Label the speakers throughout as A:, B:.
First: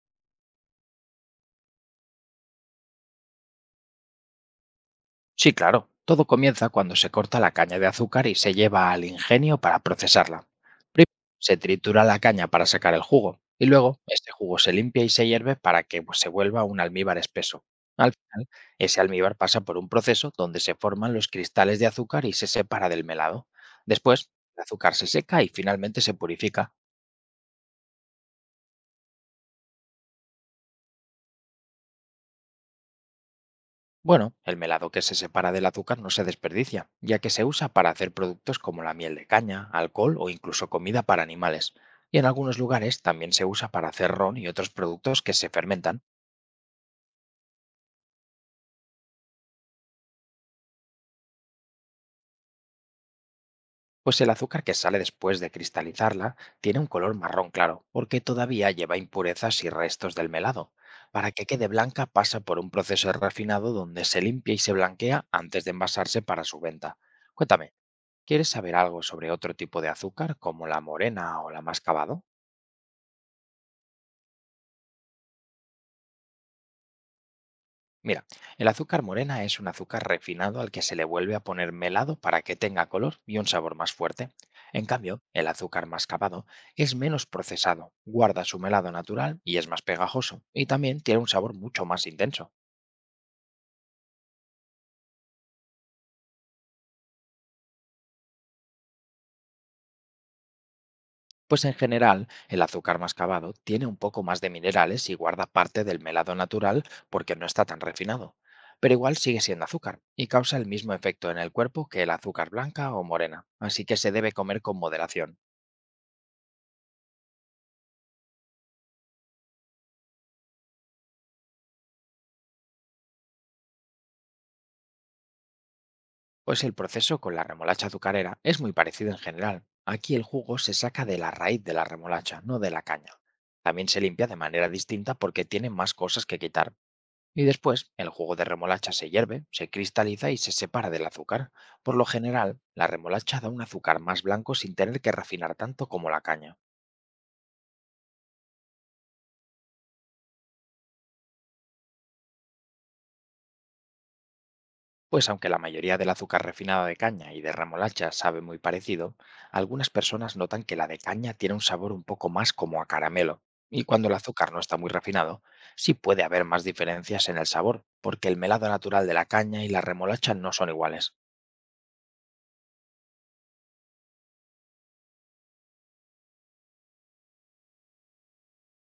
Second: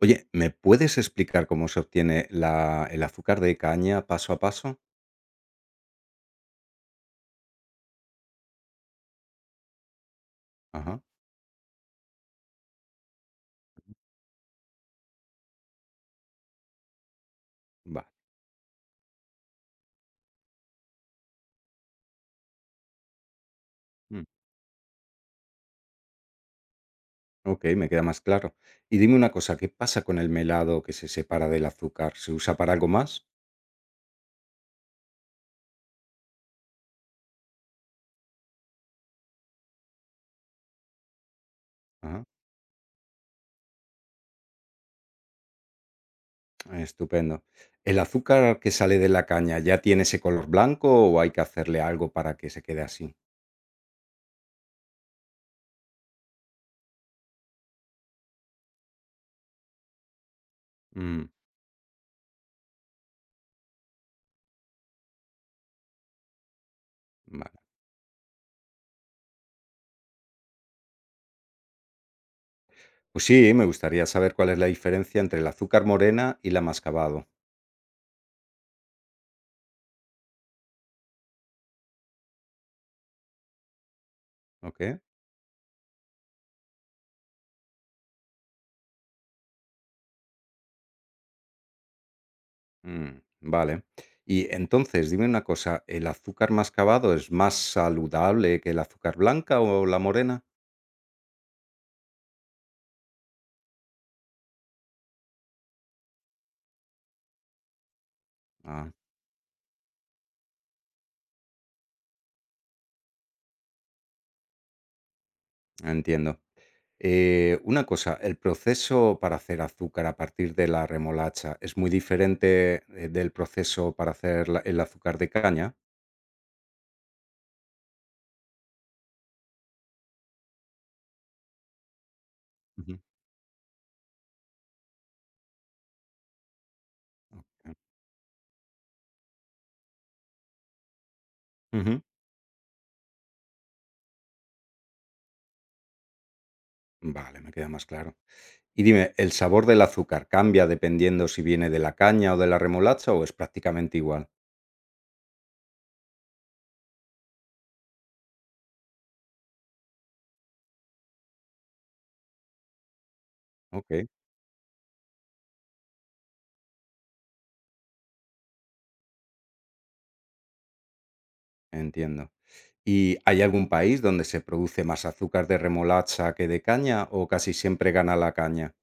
A: Oye, ¿me puedes explicar cómo se obtiene la el azúcar de caña paso a paso?
B: Sí, claro. Todo comienza cuando se corta la caña de azúcar y se lleva al ingenio para procesarla.
A: Ajá,
B: Primero se tritura la caña para sacar el jugo y luego este jugo se limpia y se hierve para que se vuelva un almíbar espeso.
A: vale.
B: Al final, ese almíbar pasa por un proceso donde se forman los cristales de azúcar y se separa del melado.
A: Mm,
B: Después, el azúcar se seca y finalmente se purifica.
A: okey, me queda más claro. Y dime una cosa, ¿qué pasa con el melado que se separa del azúcar? ¿Se usa para algo más?
B: Bueno, el melado que se separa del azúcar no se desperdicia, ya que se usa para hacer productos como la miel de caña, alcohol o incluso comida para animales. Y
A: Ajá,
B: en algunos lugares también se usa para hacer ron y otros productos que se fermentan.
A: estupendo. ¿El azúcar que sale de la caña ya tiene ese color blanco o hay que hacerle algo para que se quede así?
B: Pues el azúcar que sale después de cristalizarla tiene un color marrón claro, porque todavía lleva impurezas y restos del melado.
A: Mm,
B: Para que quede blanca pasa por un proceso refinado donde se limpia y se blanquea antes de envasarse para su venta.
A: vale.
B: Cuéntame, ¿quieres saber algo sobre otro tipo de azúcar como la morena o la mascabado?
A: Pues sí, me gustaría saber cuál es la diferencia entre el azúcar morena y la mascabado.
B: Mira, el azúcar morena es un azúcar refinado al que se le vuelve a poner melado para que tenga color y un sabor más fuerte.
A: ¿Ok?
B: En cambio, el azúcar mascabado es menos procesado, guarda su melado natural y es más pegajoso, y también tiene un sabor mucho más intenso.
A: Vale. Y entonces, dime una cosa, ¿el azúcar mascabado es más saludable que el azúcar blanca o la morena?
B: Pues en general, el azúcar mascabado tiene un poco más de minerales y guarda parte del melado natural porque no está tan refinado.
A: Ah,
B: Pero igual sigue siendo azúcar y causa el mismo efecto en el cuerpo que el azúcar blanca o morena, así que se debe comer con moderación.
A: entiendo. Una cosa, ¿el proceso para hacer azúcar a partir de la remolacha es muy diferente del proceso para hacer el azúcar de caña?
B: Pues el proceso con la remolacha azucarera es muy parecido en general. Aquí el jugo se saca de la raíz de la remolacha, no de la
A: Ujú.
B: caña. También se limpia de manera distinta porque tiene más cosas que quitar. Y
A: Ok.
B: después, el jugo de remolacha se hierve, se cristaliza y se separa del azúcar. Por
A: Ujú.
B: lo general, la remolacha da un azúcar más blanco sin tener que refinar tanto como la caña.
A: Vale, me queda más claro. Y dime, ¿el sabor del azúcar cambia dependiendo si viene de la caña o de la remolacha o es prácticamente igual?
B: Pues aunque la mayoría del azúcar refinado de caña y de remolacha sabe muy parecido, algunas personas notan que la de caña tiene un sabor un poco más como a caramelo. Y
A: Ok,
B: cuando el azúcar no está muy refinado, sí puede haber más diferencias en el sabor, porque el melado natural de la caña y la remolacha no son iguales.
A: entiendo. ¿Y hay algún país donde se produce más azúcar de remolacha que de caña o casi siempre gana la caña?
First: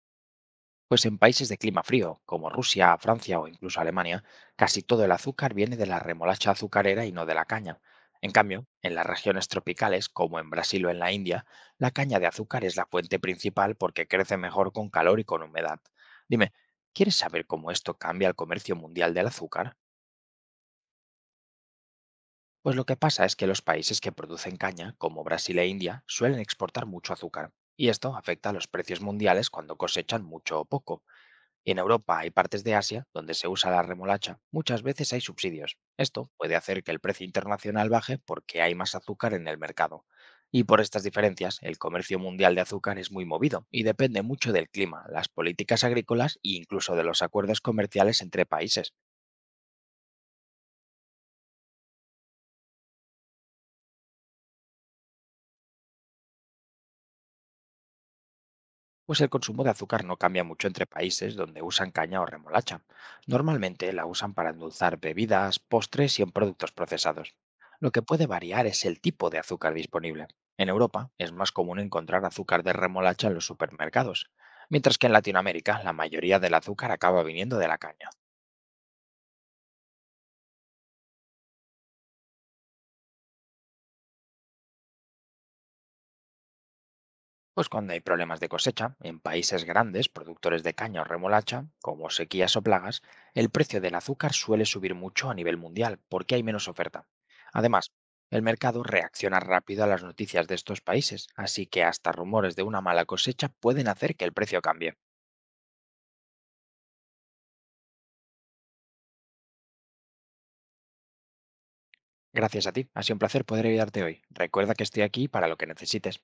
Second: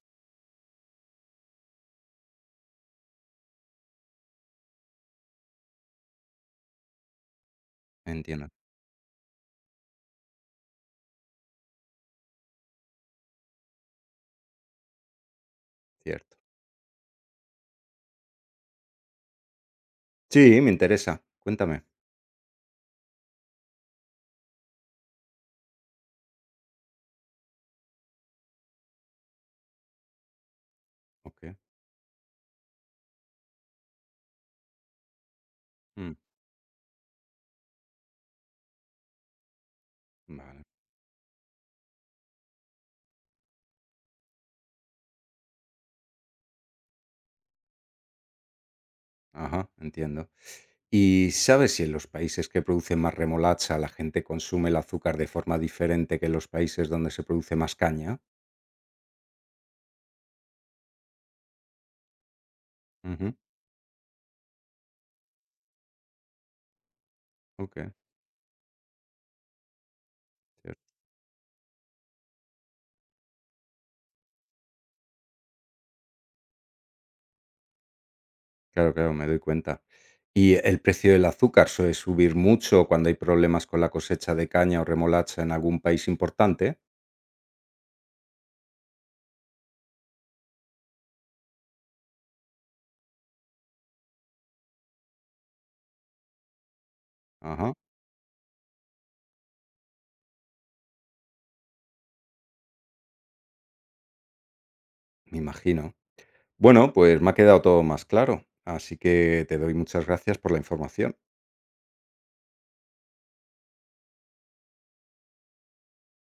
B: Pues en países de clima frío, como Rusia, Francia o incluso Alemania, casi todo el azúcar viene de la remolacha azucarera y no de la caña. En
A: Entiendo,
B: cambio, en las regiones tropicales, como en Brasil o en la India, la caña de azúcar es la fuente principal porque crece mejor con calor y con humedad.
A: cierto.
B: Dime, ¿quieres saber cómo esto cambia el comercio mundial del azúcar?
A: Sí, me interesa. Cuéntame.
B: Pues lo que pasa es que los países que producen caña, como Brasil e India, suelen exportar mucho azúcar, y esto afecta a los precios mundiales cuando cosechan mucho o poco.
A: Ok.
B: En Europa y partes de Asia, donde se usa la remolacha, muchas veces hay subsidios.
A: mm,
B: Esto puede hacer que el precio internacional baje porque hay más azúcar en el mercado.
A: Vale.
B: Y por estas diferencias, el comercio mundial de azúcar es muy movido y depende mucho del clima, las políticas agrícolas e incluso de los acuerdos comerciales entre países.
A: Ajá, entiendo. ¿Y sabes si en los países que producen más remolacha la gente consume el azúcar de forma diferente que en los países donde se produce más caña?
B: Pues el consumo de azúcar no cambia mucho entre países donde usan caña o remolacha.
A: Ujú,
B: Normalmente la usan para endulzar bebidas, postres y en productos procesados.
A: Ok,
B: Lo que puede variar es el tipo de azúcar disponible. En
A: cierto.
B: Europa es más común encontrar azúcar de remolacha en los supermercados, mientras que en Latinoamérica la mayoría del azúcar acaba viniendo de la caña.
A: Claro, claro, me doy cuenta. ¿Y el precio del azúcar suele subir mucho cuando hay problemas con la cosecha de caña o remolacha en algún país importante?
B: Pues cuando hay problemas de cosecha, en países grandes, productores de caña o remolacha, como sequías o plagas, el precio del azúcar suele subir mucho a nivel mundial porque hay menos oferta.
A: Ajá,
B: Además, el mercado reacciona rápido a las noticias de estos países, así que hasta rumores de una mala cosecha pueden hacer que el precio cambie.
A: me imagino. Bueno, pues me ha quedado todo más claro, así que te doy muchas gracias por la información.
B: Gracias a ti, ha sido un placer poder ayudarte hoy. Recuerda que estoy aquí para lo que necesites.